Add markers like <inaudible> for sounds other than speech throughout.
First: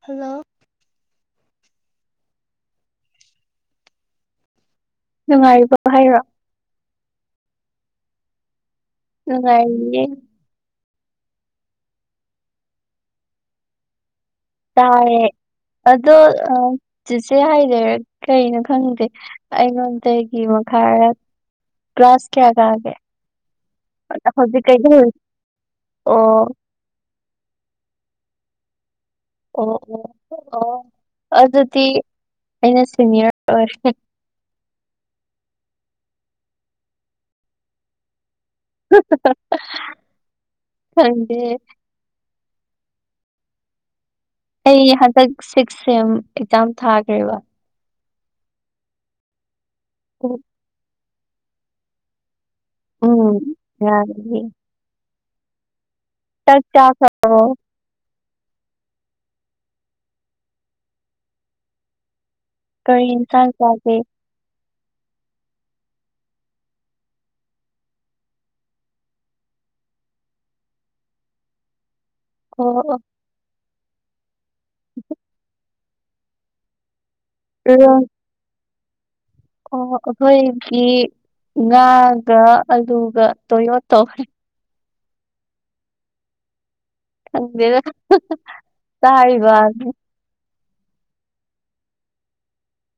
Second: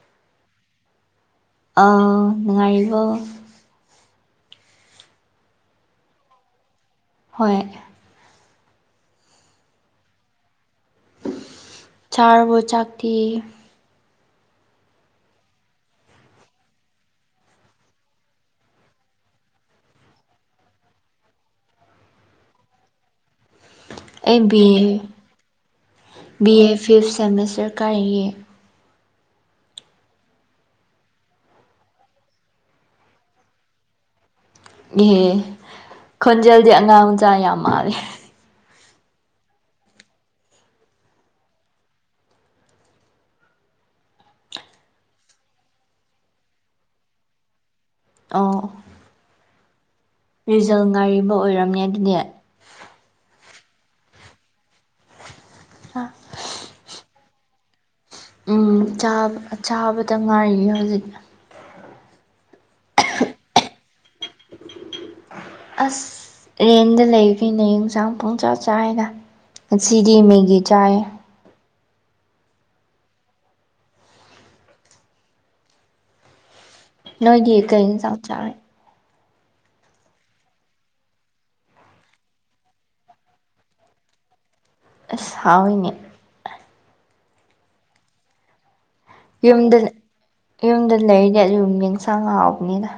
Hello ꯑ ꯅꯨꯉꯥꯏꯔꯤꯕꯣ ꯅꯨꯡꯉꯥꯏꯔꯤꯕꯣ ꯍꯥꯏꯔꯣ ꯍꯣꯏ ꯅꯨꯉꯥꯏꯔꯤꯌꯦ ꯆꯥꯔꯕꯣ ꯆꯥꯛꯇꯤ ꯆꯥꯔꯦ ꯑꯗꯣ ꯆꯤꯆꯦ ꯍꯥꯏꯗꯣꯏꯔ ꯀꯩꯅꯣ ꯈꯪꯗꯦ ꯑꯩꯉꯣꯟꯗꯒꯤ ꯃꯈꯥꯔꯥ ꯀ꯭ꯂꯥꯁ ꯀꯌꯥ ꯀꯥꯒꯦ꯫ ꯑ ꯑꯩ ꯕꯤ ꯍꯧꯖꯤꯛ ꯀꯩꯗ ꯑꯦ ꯑꯣ ꯕꯤ ꯑꯦ ꯐꯤꯞ ꯁꯦꯃꯤꯁꯇꯔ ꯀꯥꯔꯤꯌꯦ꯫ ꯑꯣ ꯑꯣ ꯑꯣ ꯑꯗꯨꯗꯤ ꯑꯩꯅ ꯁꯦꯅꯤꯌꯔ ꯑꯣꯏꯔꯦ꯫ ꯑꯦ ꯈꯣꯟꯖꯦꯜꯗꯤ ꯑꯉꯥꯡ ꯃꯆꯥ ꯌꯥꯝ ꯃꯥꯜꯂꯦ꯫ ꯍꯍꯥꯍꯥꯍꯥ ꯈꯪꯗꯦ꯫ ꯑꯩ ꯍꯟꯗꯛ ꯁꯤꯛꯁ ꯁꯦꯝ ꯑꯦꯛꯖꯥꯝ ꯊꯥꯈ꯭ꯔꯦꯕ꯫ ꯑꯣ ꯑꯣ <inaudible> ꯔꯤꯖꯜ ꯉꯥꯏꯔꯤꯕ ꯑꯣꯏꯔꯝꯅꯦ ꯑꯗꯨꯗꯤ꯫ ꯎꯝ ꯌꯥꯦ <inaudible> ꯑ <inaudible> ꯆꯥꯛ ꯆꯥꯈꯔꯥꯕꯣ ꯎꯝ ꯆꯥꯕꯗ ꯉꯥꯏꯔꯤ ꯍꯧꯖꯤꯛ ꯀꯔꯤ ꯌꯦꯟꯁꯥꯡ ꯅꯣ ꯎꯝ <inaudible> ꯑꯁ ꯔꯦꯟꯗ ꯂꯩꯕꯩꯅꯤꯅ ꯌꯦꯟꯁꯥꯡ ꯄꯨꯡꯆꯥ ꯆꯥꯏꯅ ꯉꯁꯤꯗꯤ ꯃꯦꯒꯤ ꯆꯥꯏꯌꯦ ꯑꯣ ꯑꯣ ꯅꯣꯏꯗꯤ ꯀꯩ ꯏꯔꯣꯟ ꯏꯪꯖꯥꯡ ꯆꯥꯔꯦ ꯑꯣ ꯑꯩꯈꯣꯏꯒꯤ ꯉꯥꯒ ꯑꯂꯨꯒ ꯇꯣꯏꯌꯣ ꯇꯧꯈ꯭ꯔꯦ ꯑꯁ ꯍꯥꯎꯏꯅꯦ ꯈꯪꯗꯦꯗꯥ꫰ ꯌꯨꯝꯗ ꯌꯨꯝꯗ ꯂꯩꯔꯗꯤ ꯑꯗꯨꯝ ꯌꯦꯟꯁꯥꯡ ꯍꯥꯎꯕꯅꯤꯗ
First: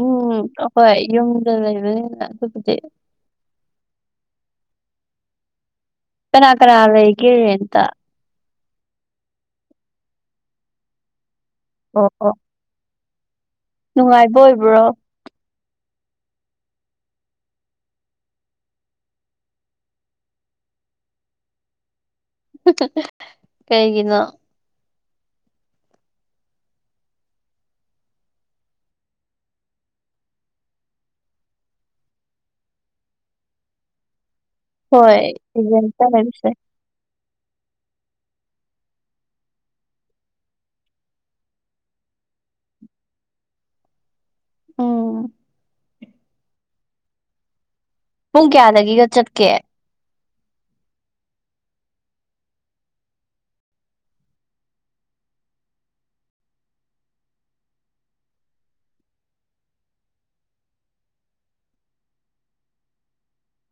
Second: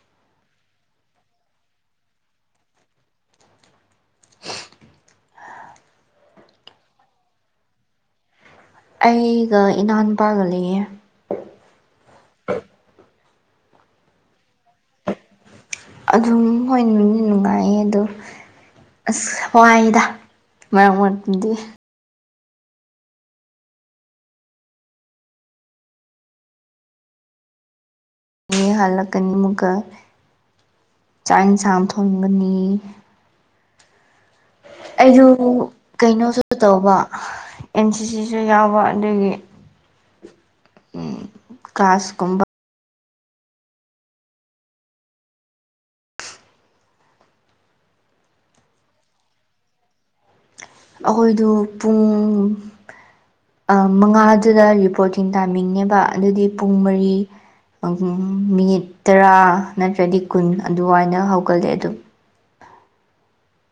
ꯎꯝ ꯑꯍꯣꯏ ꯌꯨꯝꯗ ꯂꯩꯕꯅꯤꯅ ꯑꯗꯨꯕꯨꯗꯤ ꯀꯅꯥ ꯀꯅꯥ ꯑꯩꯒꯦ ꯔꯦꯟꯠ ꯇꯥ ꯑꯩꯒ ꯏꯅꯥꯎꯅꯨꯄꯥꯒ ꯂꯩꯌꯦ ꯑꯣ ꯑꯣ ꯅꯨꯡꯉꯥꯏꯕ ꯑꯣꯏꯕ꯭ꯔꯣ ꯑꯗꯨꯝꯍꯣꯏ ꯅꯨꯡꯗꯤ ꯅꯨꯉꯥꯏꯌꯦ ꯑꯗꯣ ꯑꯁ ꯋꯥꯏꯗ ꯃꯔꯛ ꯃꯔꯛꯇꯗꯤ ꯀꯩꯒꯤꯅꯣ ꯌꯦ ꯍꯜꯂꯛꯀꯅꯤ ꯑꯃꯨꯛꯀ ꯆꯥꯛ ꯌꯦꯟꯁꯥꯡ ꯑꯃꯨꯛ ꯊꯣꯡꯒꯅꯤ ꯍꯣꯏ ꯑꯩꯗꯨ ꯔꯦꯟꯇ ꯀꯩꯅꯣꯁꯨ ꯂꯩꯕꯁꯦ ꯇꯧꯕ ꯑꯦꯟ ꯁꯤ ꯁꯤꯁꯨ ꯌꯥꯎꯕ ꯑꯗꯨꯒꯤ ꯀ꯭ꯂꯥꯁꯀꯨꯝꯕ ꯎꯝ ꯄꯨꯡ ꯀꯌꯥꯗꯒꯤꯒ ꯆꯠꯀꯦ ꯑꯩꯈꯣꯏꯗꯨ ꯄꯨꯡ ꯃꯉꯥꯗꯨꯗ ꯔꯤꯄꯣꯔꯠꯇꯤꯡ ꯇꯥꯏꯃꯤꯡꯅꯦꯕ ꯑꯗꯨꯗꯤ ꯄꯨꯡ ꯃꯔꯤ ꯃꯤꯅꯤꯠ ꯇꯔꯥ ꯅꯠꯇ꯭ꯔꯗꯤ ꯀꯨꯟ ꯑꯗꯨꯋꯥꯥꯏꯅ ꯍꯧꯒꯠꯂꯦ ꯑꯗꯨꯝ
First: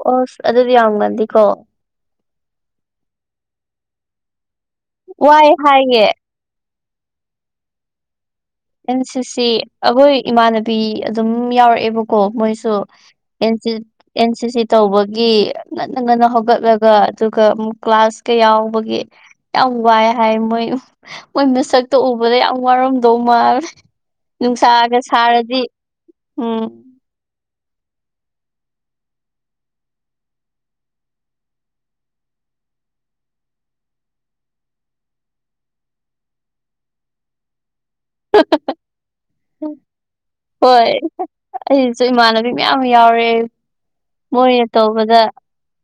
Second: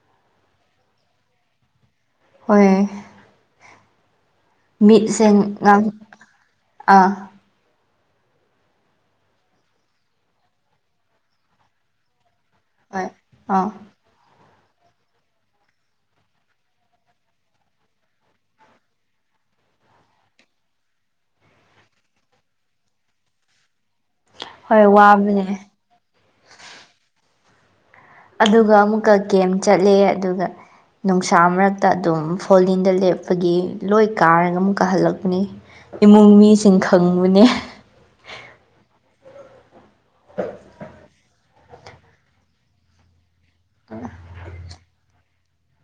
ꯑꯣꯁ ꯑꯗꯨꯗꯤ ꯌꯥꯝ ꯉꯥꯜꯂꯤꯒꯣ ꯍꯣꯏ ꯃꯤꯠꯁꯦ ꯋꯥꯏ ꯍꯥꯏꯌꯦ ꯑꯥ ꯑꯦꯟ ꯁꯤꯁ ꯑꯩꯈꯣꯏ ꯏꯃꯥꯟꯅꯕꯤ ꯑꯗꯨꯝ ꯌꯥꯎꯔꯛꯑꯦꯕ ꯀꯣ ꯃꯣꯏꯁꯨ ꯍꯣꯏ ꯑꯥ ꯑꯦꯟꯁꯤ ꯑꯦꯟ ꯁꯤ ꯁꯤ ꯇꯧꯕꯒꯤ ꯉꯟꯅ ꯉꯟꯅ ꯍꯧꯒꯠꯂꯒ ꯑꯗꯨꯒꯛ ꯀ꯭ꯂꯥꯁꯀ ꯌꯥꯎꯕꯒꯤ ꯌꯥꯝ ꯋꯥꯏ ꯍꯥꯏ ꯃꯣꯏ ꯃꯣꯏ ꯃꯤꯁꯛꯇ ꯎꯕꯗ ꯌꯥꯝ ꯋꯥꯔꯝꯗꯧ ꯀꯨꯃꯥꯜ ꯍꯣꯏ ꯅꯨꯡꯁꯥꯒ ꯋꯥꯕꯅꯦ ꯁꯥꯔꯗꯤ ꯎꯝ ꯑꯗꯨꯒ ꯑꯃꯨꯛꯀ ꯒꯦꯝ ꯆꯠꯂꯦ ꯑꯗꯨꯒ ꯅꯨꯡꯁꯥ ꯃꯔꯛꯇ ꯑꯗꯨꯝ ꯐꯣꯂꯤꯟꯗ ꯂꯦꯞꯄꯒꯤ ꯂꯣꯏ ꯀꯥꯔꯒ ꯑꯃꯨꯛꯀꯥ ꯍꯜꯂꯛꯄꯅꯤ ꯏꯃꯨꯡ ꯃꯤꯁꯤꯡ ꯈꯪꯕꯅꯦ ꯍꯣꯏ ꯑꯩꯁꯨ ꯏꯃꯥꯟꯅꯕꯤ ꯃꯌꯥꯝ ꯑꯃ ꯌꯥꯎꯔꯦ ꯎꯝ <inaudible> ꯃꯣꯏꯅ ꯇꯧꯕꯗ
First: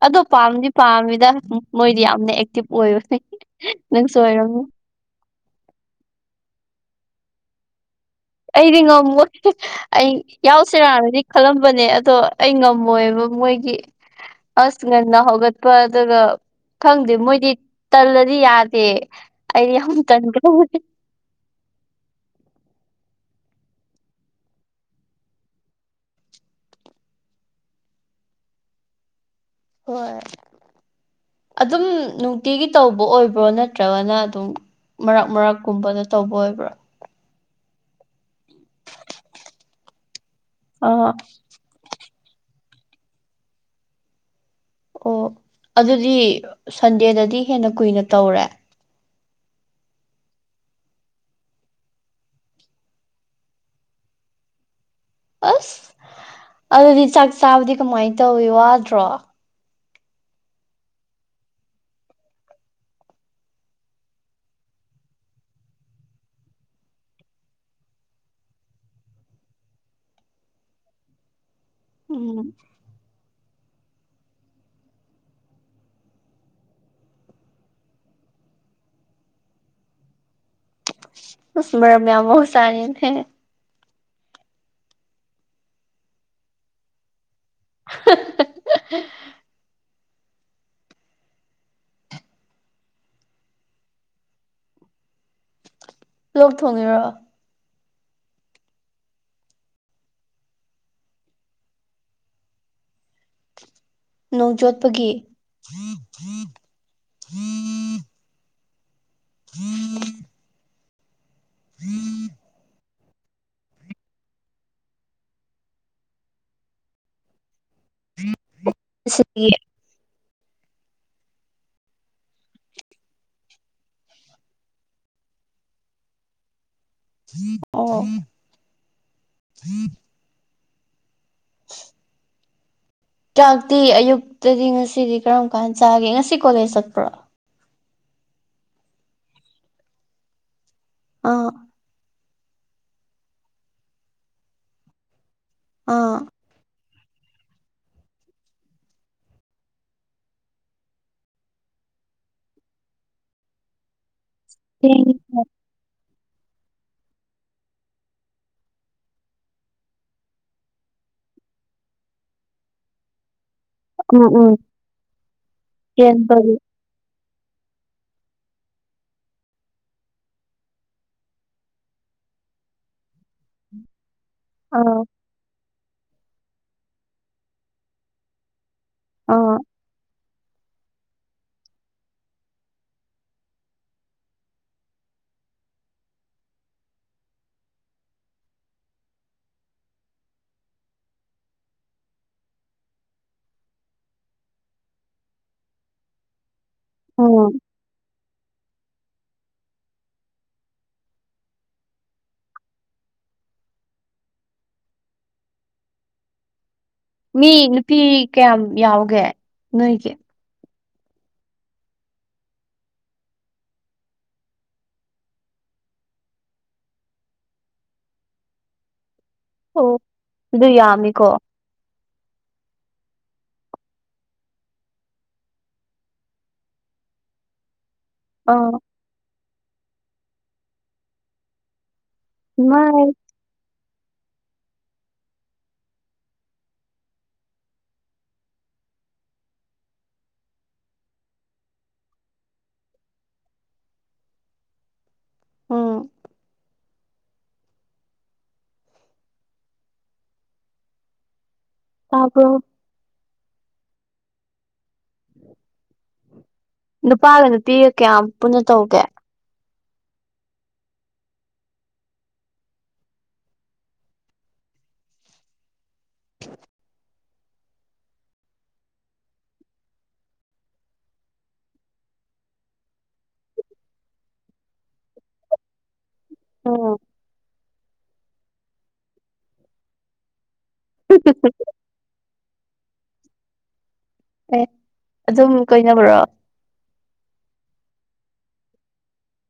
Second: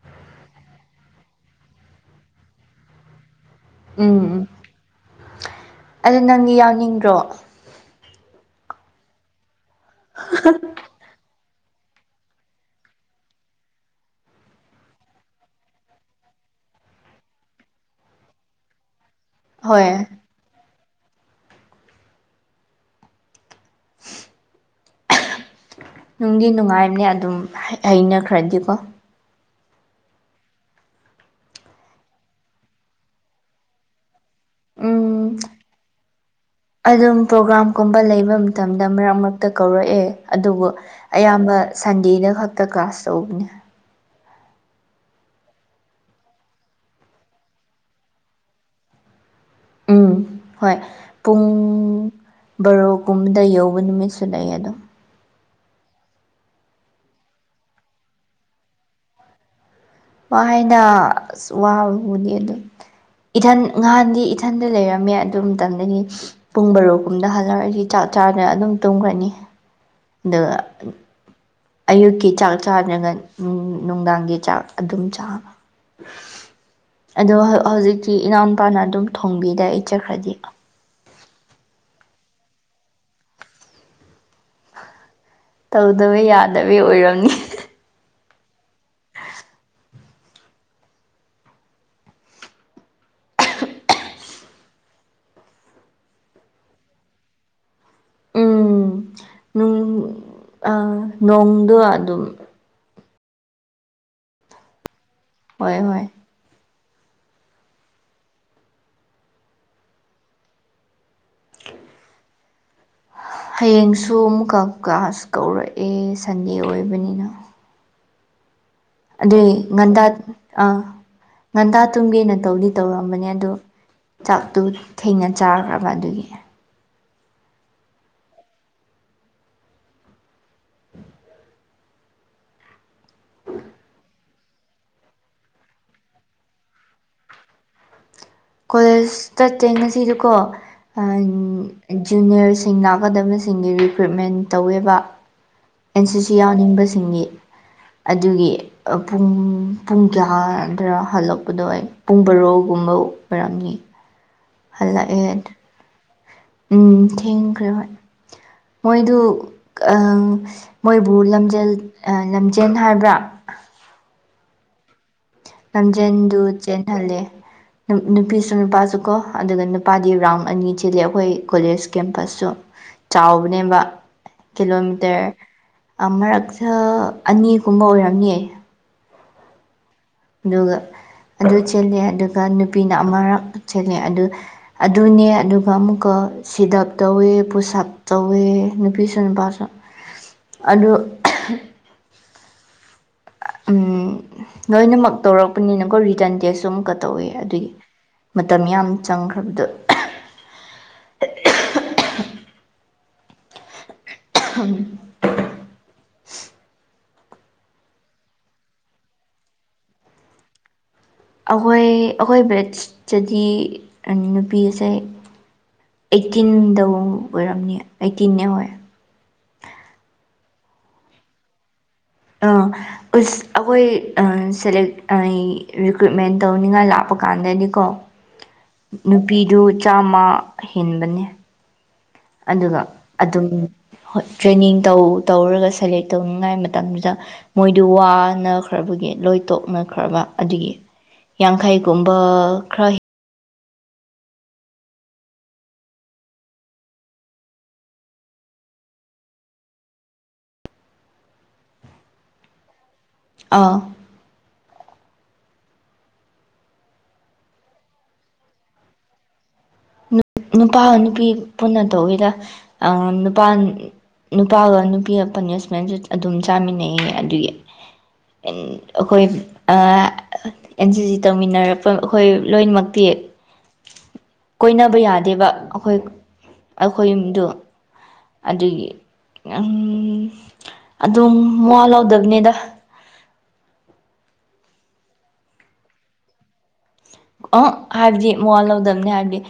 ꯑꯗꯣ ꯄꯥꯝꯗꯤ ꯄꯥꯝꯃꯤꯗ ꯃꯣꯏꯗꯤ ꯌꯥꯝꯅ ꯑꯦꯛꯇꯤꯞ ꯑꯣꯏꯕꯥꯅꯤ ꯎꯝ ꯎꯝ ꯑꯗꯣ ꯅꯪꯗꯤ ꯌꯥꯎꯅꯤꯡꯗ꯭ꯔꯣ ꯑꯩꯗꯤ ꯉꯝꯃꯣꯏ ꯑꯩ ꯌꯥꯎꯁꯤꯔꯥꯅꯗꯤ ꯈꯜꯂꯝꯕꯅꯦ ꯑꯗꯣ ꯑꯩ ꯉꯝꯃꯣꯏꯕ ꯃꯣꯏꯒꯤ ꯑꯁ ꯉꯟꯅ ꯍꯧꯒꯠꯄ ꯑꯗꯨꯒ ꯈꯪꯗꯦ ꯃꯣꯏꯗꯤ ꯇꯜꯂꯗꯤ ꯌꯥꯗꯦ ꯑꯩꯗꯤ ꯌꯥꯝ ꯍꯣꯏ ꯇꯟꯒ ꯅꯨꯡꯗꯤ ꯅꯨꯡꯉꯥꯏꯕꯅꯦ ꯑꯗꯨꯝ ꯍꯩꯅꯈ꯭ꯔꯗꯤꯀꯣ ꯍꯣꯏ ꯑꯗꯨꯝ ꯅꯨꯡꯇꯤꯒꯤ ꯇꯧꯕ ꯑꯣꯏꯕ꯭ꯔꯣ ꯅꯠꯇ꯭ꯔꯒꯅ ꯑꯗꯨꯝ ꯃꯔꯛ ꯎꯝ ꯃꯔꯛꯀꯨꯝꯕꯗ ꯇꯧꯕ ꯑꯣꯏꯕ꯭ꯔꯥ ꯑꯗꯨꯝ ꯄ꯭ꯔꯣꯒꯥ꯭ꯔꯥꯝꯒꯨꯝꯕ ꯂꯩꯕ ꯃꯇꯝꯗ ꯃꯔꯛ ꯃꯔꯛꯇ ꯀꯧꯔꯛꯑꯦ ꯑꯗꯨꯕꯨ ꯑꯥ ꯑꯌꯥꯝꯕ ꯁꯟꯗꯦꯗ ꯈꯛꯇ ꯀ꯭ꯂꯥꯁ ꯇꯧꯕꯅꯦ ꯑꯣ ꯑꯗꯨꯗꯤ ꯁꯟꯗꯦꯗꯗꯤ ꯍꯦꯟꯅ ꯀꯨꯏꯅ ꯇꯧꯔꯦ ꯎꯝ ꯍꯣꯏ ꯄꯨꯡ ꯕꯥꯔꯣ ꯀꯨꯝꯕꯗ ꯌꯧꯕ ꯅꯨꯃꯤꯠꯁꯨ ꯂꯩ ꯑꯗꯣ ꯑꯁ ꯑꯗꯨꯗꯤ ꯆꯥꯛ ꯆꯥꯕꯗꯤ ꯀꯃꯥꯏꯅ ꯇꯧꯋꯤ ꯋꯥꯗ꯭ꯔꯣ ꯋꯥꯅ ꯑꯁ ꯋꯥꯕꯕꯨꯅꯤ ꯑꯗꯨ ꯏꯊꯟ ꯉꯍꯥꯟꯗꯤ ꯏꯊꯟꯗ ꯂꯩꯔꯝꯃꯦ ꯑꯗꯨ ꯃꯇꯝꯗꯒꯤ ꯄꯨꯡ ꯕꯔꯣꯛꯒꯨꯝꯗ ꯍꯖꯔꯛꯑꯁꯤ ꯆꯥꯛ ꯆꯥꯅ ꯑꯗꯨꯝ ꯇꯨꯝꯈ꯭ꯔꯅꯤ ꯑꯗꯨꯒ ꯑꯌꯨꯛꯀꯤ ꯎꯝ ꯆꯥꯛ ꯆꯥꯗ꯭ꯔꯒ ꯅꯨꯡꯗꯥꯡꯒꯤ ꯆꯥꯛ ꯑꯗꯨꯝ ꯆꯥꯕ ꯑꯗꯣ ꯍꯧꯖꯤꯛꯇꯤ ꯏꯅꯥꯎꯄꯥꯅ ꯑꯗꯨꯝ ꯊꯣꯡꯕꯤꯗ ꯑꯩ ꯆꯠꯈ꯭ꯔꯗꯤ ꯃꯔꯔꯝꯌꯥꯝ ꯆꯥꯅꯤꯅꯍꯦ ꯇꯧꯗꯕ ꯌꯥꯗꯕ ꯑꯣꯏꯔꯝꯃꯤ <unintelligible> ꯂꯣꯛ ꯊꯣꯡꯉꯦꯔꯣꯑꯣ ꯎꯝ ꯅꯣꯡꯗꯣ ꯑꯗꯨꯝ ꯅꯣꯡ ꯆꯣꯠꯄꯒꯤ ꯍꯣꯏ ꯍꯣꯏ ꯎꯝ ꯎꯝ ꯍꯌꯦꯡꯁꯨ ꯑꯃꯨꯛꯀ ꯀ꯭ꯂꯥꯁ ꯀꯧꯔꯛꯑꯦ ꯁꯟꯗꯦ ꯑꯣꯏꯕꯅꯤꯅ ꯎꯝ ꯑꯗꯨꯏ ꯉꯟꯗꯥ ꯑꯥ ꯉꯟꯗꯥ ꯇꯨꯝꯒꯦꯅ ꯇꯧꯗꯤ ꯇꯧꯔꯝꯕꯅꯦ ꯑꯗꯣ ꯆꯥꯛꯇꯨ ꯊꯦꯡꯅ ꯆꯥꯈ꯭ꯔꯕ ꯑꯗꯨꯒꯤ ꯝꯝ ꯀꯥꯛꯇꯤ ꯑꯌꯨꯛꯇꯗꯤ ꯉꯁꯤꯗꯤ ꯀꯔꯝ ꯀꯥꯟ ꯆꯥꯒꯦ ꯉꯁꯤ ꯀꯣꯂꯦꯖ ꯆꯠꯄ꯭ꯔꯣ ꯀꯣꯂꯦꯖ ꯆꯠꯇꯦ ꯉꯁꯤꯗꯤꯀꯣ ꯑꯥ ꯟꯖꯨꯅꯤꯌꯔꯁꯤꯡ ꯂꯥꯛꯀꯗꯕꯁꯤꯡꯒꯤ ꯔꯤꯀ꯭ꯔꯨꯏꯠꯃꯦꯟ ꯇꯧꯋꯦꯕ ꯑꯦꯟ ꯑꯥ ꯁꯤ ꯁꯤ ꯌꯥꯎꯅꯤꯡꯕꯁꯤꯡꯒꯤ ꯑꯗꯨꯒꯤ ꯄꯨꯡ ꯄꯨꯡ ꯀꯌꯥꯗꯔ ꯍꯜꯂꯛꯄꯗꯣ ꯑꯣꯏ ꯄꯨꯡ ꯕꯔꯣꯒꯨꯝꯕ ꯑꯣꯏꯔꯝꯅꯤ ꯊꯦꯡ ꯍꯜꯂꯛꯑꯦ ꯎꯝ ꯊꯦꯡꯈ꯭ꯔꯦ ꯍꯚꯣꯏ ꯃꯣꯏꯗꯨ ꯃꯣꯏꯕꯨ ꯂꯝꯖꯦꯜ ꯂꯝꯖꯦꯜ ꯍꯥꯏꯕ꯭ꯔꯥ ꯎꯝ ꯎꯝ ꯂꯝꯖꯦꯟꯗꯨ ꯆꯦꯟꯕꯒꯤ ꯆꯦꯟꯍꯜꯂꯦ ꯅꯨꯄꯤꯁꯨ ꯅꯨꯄꯥꯁꯨ ꯀꯣ ꯑꯗꯨꯒ ꯅꯨꯄꯥꯗꯤ ꯔꯥꯎꯟ ꯑꯅꯤ ꯊꯤꯂꯦ ꯑꯩꯈꯣꯏ ꯀꯣꯂꯦꯖ ꯀꯦꯝꯄꯁꯁꯨ ꯆꯥꯎꯕꯅꯦꯕ ꯑꯥ ꯀꯤꯂꯣꯃꯤꯇꯔ ꯃꯔꯛꯁ ꯑꯅꯤꯒꯨꯝꯕ ꯑꯣꯏꯔꯝꯅꯤꯌꯦ ꯑꯥ ꯑꯗꯨꯒ ꯑꯗꯨ ꯆꯦꯂꯦ ꯑꯗꯨꯒ ꯅꯨꯄꯤꯅ ꯑꯃꯔꯛ ꯆꯦꯂꯦ ꯑꯗꯨ ꯑꯗꯨꯅꯦ ꯑꯗꯨꯒ ꯑꯃꯨꯛꯀ ꯁꯤꯗꯞ ꯇꯧꯋꯦ ꯄꯨꯁꯥꯞ ꯇꯧꯋꯦ ꯅꯨꯄꯤꯁꯨ ꯅꯨꯄꯥꯁꯨ ꯑꯗꯨ ꯂꯣꯏꯅꯃꯛ ꯇꯧꯔꯛꯄꯅꯤꯅꯀꯣ ꯔꯤꯇꯔꯟ ꯇꯦꯁ ꯑꯨꯝ ꯀ ꯇꯧꯋꯦ ꯎꯝ ꯑꯗꯨꯒꯤ ꯃꯇꯝ ꯌꯥꯝ ꯆꯪꯈ꯭ꯔꯕꯗꯣ ꯎꯝ ꯃꯤ ꯅꯨꯄꯤ ꯀꯌꯥꯝ ꯌꯥꯎꯒꯦ ꯅꯣꯏꯒꯤ ꯑꯩꯈꯣꯏ ꯑꯩꯈꯣꯏ ꯕꯦꯠꯇꯗꯤ ꯅꯨꯄꯤ ꯑꯁꯦ ꯑꯩꯠꯇꯤꯟꯗꯧ ꯑꯣꯏꯔꯝꯅꯤ ꯑꯩꯠꯇꯤꯟꯅꯦ ꯑꯣꯏ ꯑꯣ ꯑꯗꯨ ꯌꯥꯝꯃꯤꯀꯣ ꯑꯥ ꯎꯁ ꯑꯩꯈꯣꯏ ꯁꯦꯂꯦꯛ ꯔꯤꯀ꯭ꯔꯨꯠꯃꯦꯟ ꯇꯧꯅꯤꯡꯉꯥꯏ ꯂꯥꯛꯄ ꯀꯥꯟꯗꯗꯤꯀꯣ ꯑ ꯅꯨꯄꯤꯗꯨ ꯆꯥꯝꯃ ꯍꯦꯟꯕꯅꯦ ꯑꯗꯨꯒ ꯃꯥꯏ ꯑꯗꯨꯝ ꯍꯣꯏ ꯇ꯭ꯔꯦꯅꯤꯡ ꯇꯧ ꯇꯧꯔꯒ ꯁꯦꯂꯦꯛ ꯇꯧꯅꯤꯡꯉꯥꯏ ꯃꯇꯝꯗꯨꯗ ꯃꯣꯏꯗꯨ ꯋꯥꯅꯈ꯭ꯔꯕꯒꯤ ꯂꯣꯏ ꯇꯣꯛꯅꯈ꯭ꯔꯕ ꯑꯗꯨꯒꯤ ꯌꯥꯡꯈꯩꯒꯨꯝꯕ ꯈ꯭ꯔ ꯍ ꯑꯝ ꯇꯄ ꯑꯥ ꯅꯨꯄꯥꯒ ꯅꯨꯄꯤꯒ ꯀꯌꯥꯝ ꯄꯨꯟꯅ ꯇꯧꯒꯦ ꯅꯨꯄꯥ ꯅꯨꯄꯤ ꯄꯨꯟꯅ ꯇꯧꯋꯏꯗ ꯅꯨꯄꯥ ꯅꯨꯄꯥꯒ ꯅꯨꯄꯤꯒ ꯄꯅꯤꯁꯃꯦꯟꯁꯨ ꯑꯗꯨꯝ ꯆꯥꯃꯤꯟꯅꯩꯌꯦ ꯑꯗꯨꯒꯤ ꯑꯩꯈꯣꯏ ꯑ ꯑꯦꯟ ꯁꯤ ꯇꯧꯃꯤꯟꯅꯔꯛꯄ ꯑꯩꯈꯣꯏ ꯂꯣꯏꯅꯃꯛꯇꯤ ꯀꯣꯏꯅꯕ ꯌꯥꯗ ꯑꯩꯕ ꯑꯩꯈꯣꯏ ꯎꯝ ꯑꯩꯈꯣꯏ ꯌꯨꯝꯗꯨ ꯑꯗꯨꯒꯤ ꯑꯗꯨꯝ ꯃꯋꯥ ꯂꯥꯎꯗꯕꯅꯤꯗ ꯑꯦ ꯑꯗꯨꯝ ꯀꯣꯏꯅꯕ꯭ꯔꯣ ꯑ ꯍꯥꯏꯕꯗꯤ ꯃꯜ ꯂꯧꯗꯕꯅꯤ ꯍꯥꯏꯕꯗꯤ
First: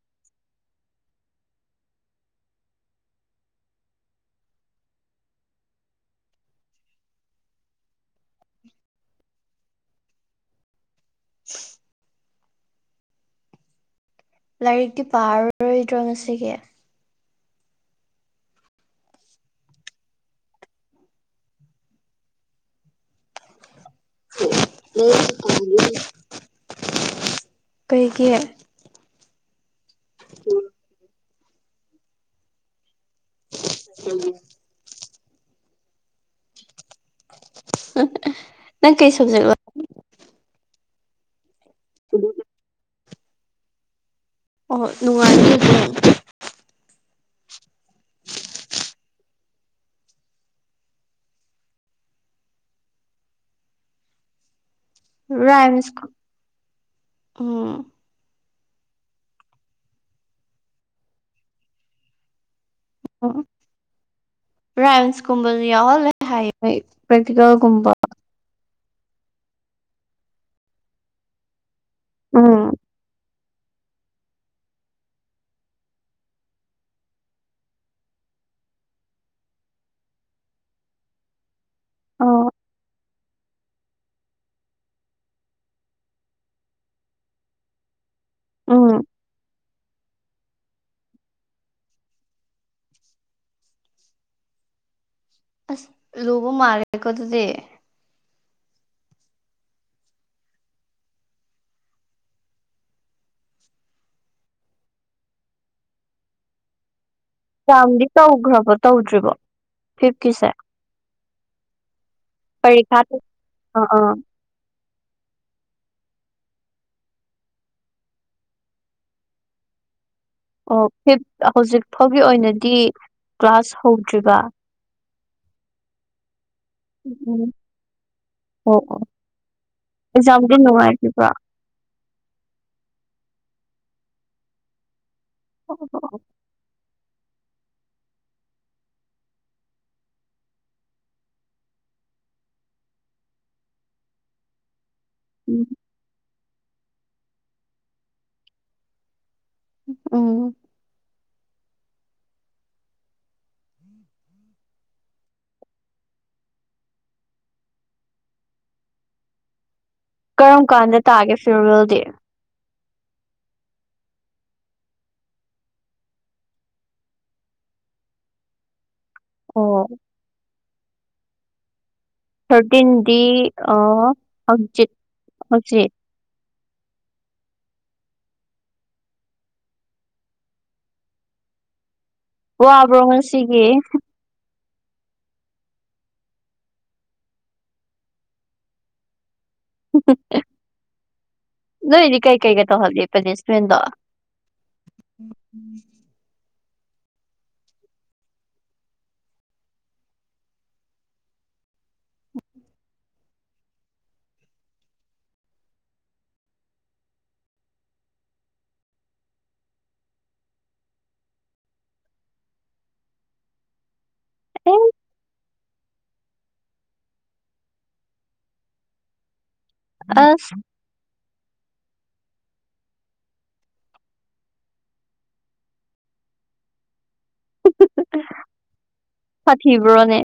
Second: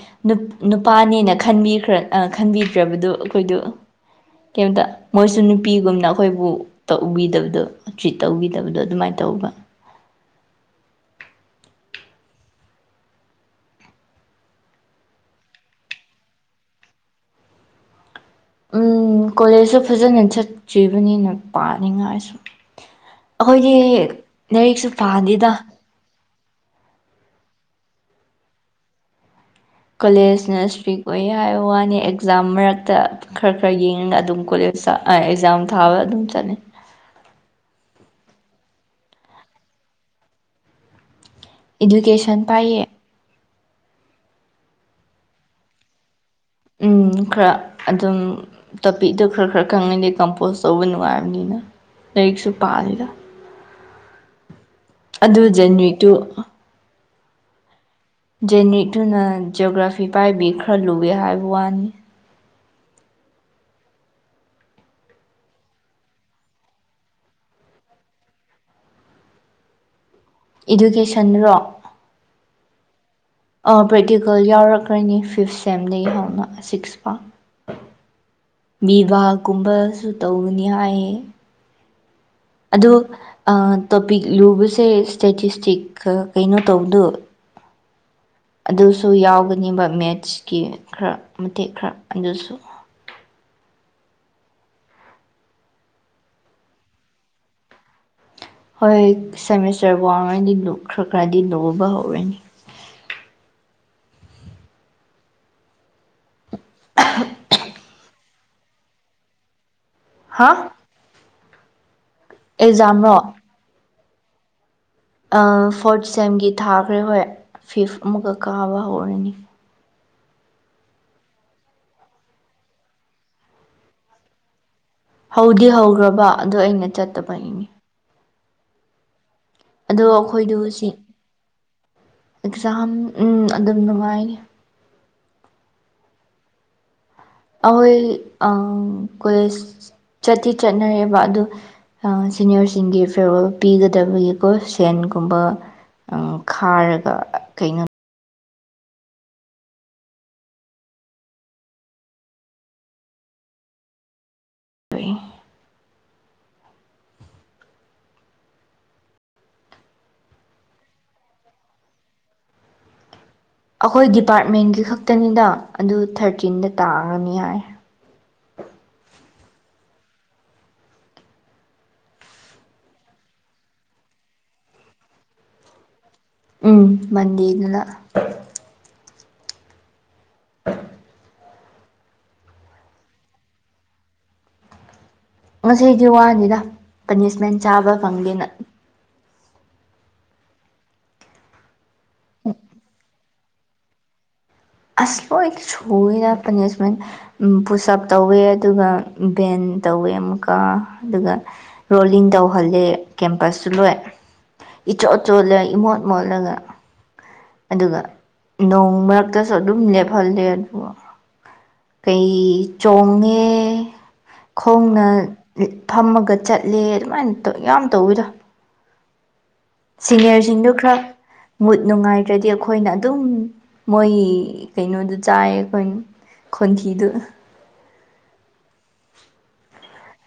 ꯅꯨꯄꯥꯅꯦꯅ ꯈꯟꯕꯤꯈ꯭ꯔ ꯈꯟꯕꯤꯗ꯭ꯔꯕꯗꯨ ꯑꯩꯈꯣꯏꯗꯨ ꯀꯩꯝꯇ ꯃꯣꯏꯁꯨ ꯅꯨꯄꯤꯒꯨꯝꯅ ꯑꯩꯈꯣꯏꯕꯨ ꯇ ꯎꯕꯤꯗꯕꯗꯣ ꯇ꯭ꯔꯤꯠ ꯇꯧꯕꯤꯗꯕꯗꯣ ꯑꯗꯨꯃꯥꯏꯅ ꯇꯧꯕ <inaudible> ꯂꯥꯏꯔꯤꯛꯇꯤ ꯄꯥꯔꯔꯣꯏꯗ꯭ꯔꯣ ꯉꯁꯤꯒꯤ ꯎꯝ ꯀꯣꯂꯦꯖꯁꯨ ꯐꯖꯅ ꯆꯠꯇ꯭ꯔꯤꯕꯅꯤꯅ ꯄꯥꯅꯤꯡꯉꯥꯏꯁꯨꯨꯝ ꯑꯩꯈꯣꯏꯒꯤ ꯂꯥꯏꯔꯤꯛꯁꯨ ꯄꯥꯗꯦꯗ ꯀꯩꯒꯤꯦ ꯀꯣꯂꯦꯖꯅ ꯏꯁꯇ꯭ꯔꯤꯛ ꯑꯣꯏ ꯍꯥꯏꯕ ꯋꯥꯅꯤ ꯑꯦꯛꯖꯥꯝ ꯃꯔꯛꯇ ꯈꯔ ꯈꯔ ꯌꯦꯡꯉꯒ ꯑꯗꯨꯝ ꯀꯣꯂꯦꯖ ꯁꯥ ꯑꯥꯢ ꯑꯦꯛꯖꯥꯝ ꯊꯥꯕ ꯑꯗꯨꯝ ꯆꯠꯅꯤ꯫ ꯅꯪ ꯀꯩ ꯁꯕꯖꯦꯛ ꯂ ꯏꯗꯨꯀꯦꯁꯟ ꯄꯥꯏꯌꯦ꯫ ꯑꯣ ꯅꯨꯡꯉꯥꯏ <unintelligible> ꯎ ꯈꯔ ꯑꯗꯨꯝ ꯇꯄꯤꯗ ꯈꯔ ꯈꯔ ꯈꯪꯉꯗꯤ ꯀꯝꯄꯣꯁ ꯇꯧꯕ ꯅꯨꯡꯉꯥꯏꯕꯅꯤꯅ ꯂꯥꯏꯔꯤꯛꯁꯨ ꯄꯥꯜꯂꯤꯗ꯫ ꯑꯗꯨ ꯔꯥꯏꯝꯁ ꯖꯦꯅꯔꯤꯛꯇꯨ ꯎꯝ ꯖꯦꯅꯤꯛꯇꯨꯅ ꯖꯤꯑꯣꯒ꯭ꯔꯥꯐꯤ ꯄꯥꯏꯕꯤ ꯈꯔ ꯂꯨꯏꯌꯦ ꯍꯥꯏꯕ ꯋꯥꯅꯤ꯫ ꯑꯣ꯫ ꯔꯥꯏꯁꯀꯨꯝꯕ ꯌꯥꯎꯜ ꯍꯥꯏ ꯀ꯭ꯔꯦꯇꯤꯀꯦꯜꯒꯨꯝꯕ ꯏꯗꯨꯀꯦꯁꯟꯔꯣ ꯎꯝ ꯄ꯭ꯔꯦꯛꯇꯤꯀꯜ ꯌꯥꯎꯔꯛꯈ꯭ꯔꯅꯤ ꯐꯤꯐ ꯁꯦꯝꯗꯒꯤꯩ ꯍꯧꯅ ꯁꯤꯛꯁ ꯄꯥ ꯕꯥꯀꯨꯝꯕꯁꯨ ꯇꯧꯅꯤ ꯍꯥꯏꯌꯦ ꯑ ꯑꯗ ꯇꯣꯄꯤꯛ ꯂꯨꯕꯁꯦ ꯁ꯭ꯇꯦꯇꯤꯁꯇꯤꯛ ꯀꯩꯅꯣ ꯇꯧꯕꯗꯣ ꯎꯝ ꯑꯗꯨꯁꯨ ꯌꯥꯎꯒꯅꯦꯕ ꯃꯦꯠꯁꯀꯤ ꯈꯔ ꯃꯇꯦꯛ ꯈꯔ ꯑꯗꯨꯁꯨ ꯑꯁ ꯂꯨꯕ ꯃꯥꯜꯔꯦꯀꯣ ꯑꯗꯨꯗꯤ ꯍꯣꯏ ꯁꯦꯃꯤꯁꯇꯔꯐꯥꯎꯔꯉꯩꯗꯤ ꯈꯔ ꯈꯔꯗꯤ ꯂꯨꯕ ꯍꯧꯔꯅꯤ ꯎ ꯑꯦꯛ ꯆꯥꯝꯗꯤ ꯇꯧꯈ꯭ꯔꯕꯣ ꯇꯧꯗ꯭ꯔꯤꯕꯣ ꯍꯥ ꯐꯤꯐꯀꯤꯁꯦ ꯄꯔꯤꯈꯥ ꯑꯦꯛꯖꯥꯝꯔꯣ ꯑ ꯑ ꯑꯥ ꯐꯣꯔꯠ ꯁꯦꯝꯒꯤ ꯊꯥꯈ꯭ꯔꯦ ꯍꯣꯏ ꯐꯤꯐ ꯑꯃꯨꯛꯀ ꯀꯥꯕ ꯍꯧꯔꯅꯤ꯫ ꯑꯣ ꯐꯤꯐ ꯍꯧꯖꯤꯛ ꯐꯥꯎꯒꯤ ꯑꯣꯏꯅꯗꯤ ꯀ꯭ꯂꯥꯁ ꯍꯧꯗ꯭ꯔꯤꯕ꯫ ꯍꯧꯗꯤ ꯍꯧꯒ꯭ꯔꯕ ꯑꯗꯨ ꯑꯩꯅ ꯎꯝ ꯎꯝ ꯆꯠꯇꯕꯒꯤꯅꯤ ꯑꯣ ꯑꯣ ꯑꯗꯣ ꯑꯦꯖꯥꯝꯗꯤ ꯑꯩꯈꯣꯏꯗꯨ ꯁꯤ ꯅꯨꯡꯉꯥꯏꯔꯤꯕ꯭ꯔꯥ꯫ ꯑꯦꯛꯖꯥꯝ ꯎꯝ ꯑꯗꯨꯝ ꯅꯨꯡꯉꯥꯏꯅꯤ꯫ ꯑꯣ <unintelligible> ꯑꯍꯣꯢ ꯑꯥ ꯀꯣꯏꯁ ꯆꯠꯇꯤ ꯆꯠꯅꯔꯦꯕ ꯑꯗꯨ ꯁꯤꯅꯤꯌꯔꯁꯤꯡꯒꯤ ꯐꯦꯌꯔꯋꯜ ꯄꯤꯒꯗꯕꯒꯤꯀꯣ ꯐꯦꯟꯒꯨꯝꯕ ꯎꯝ ꯈꯥꯔꯒ ꯀꯩꯅꯣ꯫ ꯎꯝ꯫ ꯕꯩ ꯀꯔꯝ ꯀꯥꯟꯗ ꯇꯥꯒꯦ ꯐꯤꯌꯔꯋꯦꯜꯗꯤ꯫ ꯑꯈꯣꯏ ꯗꯤꯄꯥꯔꯠꯃꯦꯟꯒꯤ ꯈꯛꯇꯅꯤꯗ ꯑꯗꯨ ꯊꯔꯇꯤꯟꯗ ꯇꯥꯒꯅꯤ ꯍꯥꯢ꯫ ꯑꯣ꯫ ꯊꯥꯔꯇꯤꯟꯗꯤ ꯑ ꯍꯡꯆꯤꯠ ꯍꯪꯆꯤꯠ꯫ ꯎꯝ ꯃꯟꯗꯦꯗꯨꯅ꯫ <inaudible> ꯋꯥꯕ꯭ꯔꯣ ꯉꯁꯤꯒꯤ꯫ ꯉꯁꯤꯗꯤ ꯋꯥꯅꯤꯅ ꯄꯥꯅꯤꯁꯃꯦꯟ ꯆꯥꯕ ꯐꯪꯗꯦꯅ꯫ ꯍꯨ ꯍꯨ ꯅꯣꯏꯗꯤ ꯀꯩ ꯀꯩꯒ ꯇꯧꯍꯜꯂꯤ ꯄꯦꯅꯤꯁꯃꯦꯟꯗꯣ꯫ ꯑꯁ ꯂꯣꯢ ꯁꯨꯏꯗ ꯄꯅꯤꯁꯃꯦꯟꯗꯤ ꯄꯨꯁꯑꯞ ꯇꯧꯋꯦ ꯑꯗꯨꯒ ꯚꯦꯟ ꯇꯧꯋꯦ ꯑꯃꯨꯛꯀ ꯑꯗꯨꯒ ꯔꯣꯜꯂꯤꯡ ꯇꯧꯍꯜꯂꯦ ꯀꯦꯝꯄꯁꯁꯨ ꯂꯣꯏ ꯏꯆꯣꯠ ꯆꯣꯠꯂ ꯏꯃꯣꯠ ꯃꯣꯠꯂꯒ ꯑꯗꯨꯒ ꯅꯣꯡ ꯃꯔꯛ ꯗꯁꯨ ꯑꯗꯨꯝ ꯂꯦꯞꯐꯜꯂꯦ ꯑꯗꯨ ꯀꯩ ꯆꯣꯡꯉꯦ ꯑꯦ ꯈꯣꯡꯅ ꯐꯝꯃꯒ ꯆꯠꯂꯦ ꯑꯗꯨꯃꯥꯏ ꯇꯧ ꯌꯥꯝ ꯇꯧꯋꯤꯗ꯫ ꯑꯁ ꯁꯤꯅꯤꯌꯔꯁꯤꯡꯗꯨ ꯈꯔ ꯃꯨꯠ ꯅꯨꯡꯉꯥꯏꯇ꯭ꯔꯗꯤ ꯑꯈꯣꯏꯅ ꯑꯗꯨꯝ ꯃꯣꯏ ꯀꯩꯅꯣꯗꯨ ꯆꯥꯏꯌꯦ ꯑꯈꯣꯏꯅ꯫ ꯈꯣꯟꯊꯤꯗꯨ꯫ ꯍꯨ ꯍꯨ ꯍꯨ ꯍꯥꯊꯤꯕ꯭ꯔꯣꯅꯦ꯫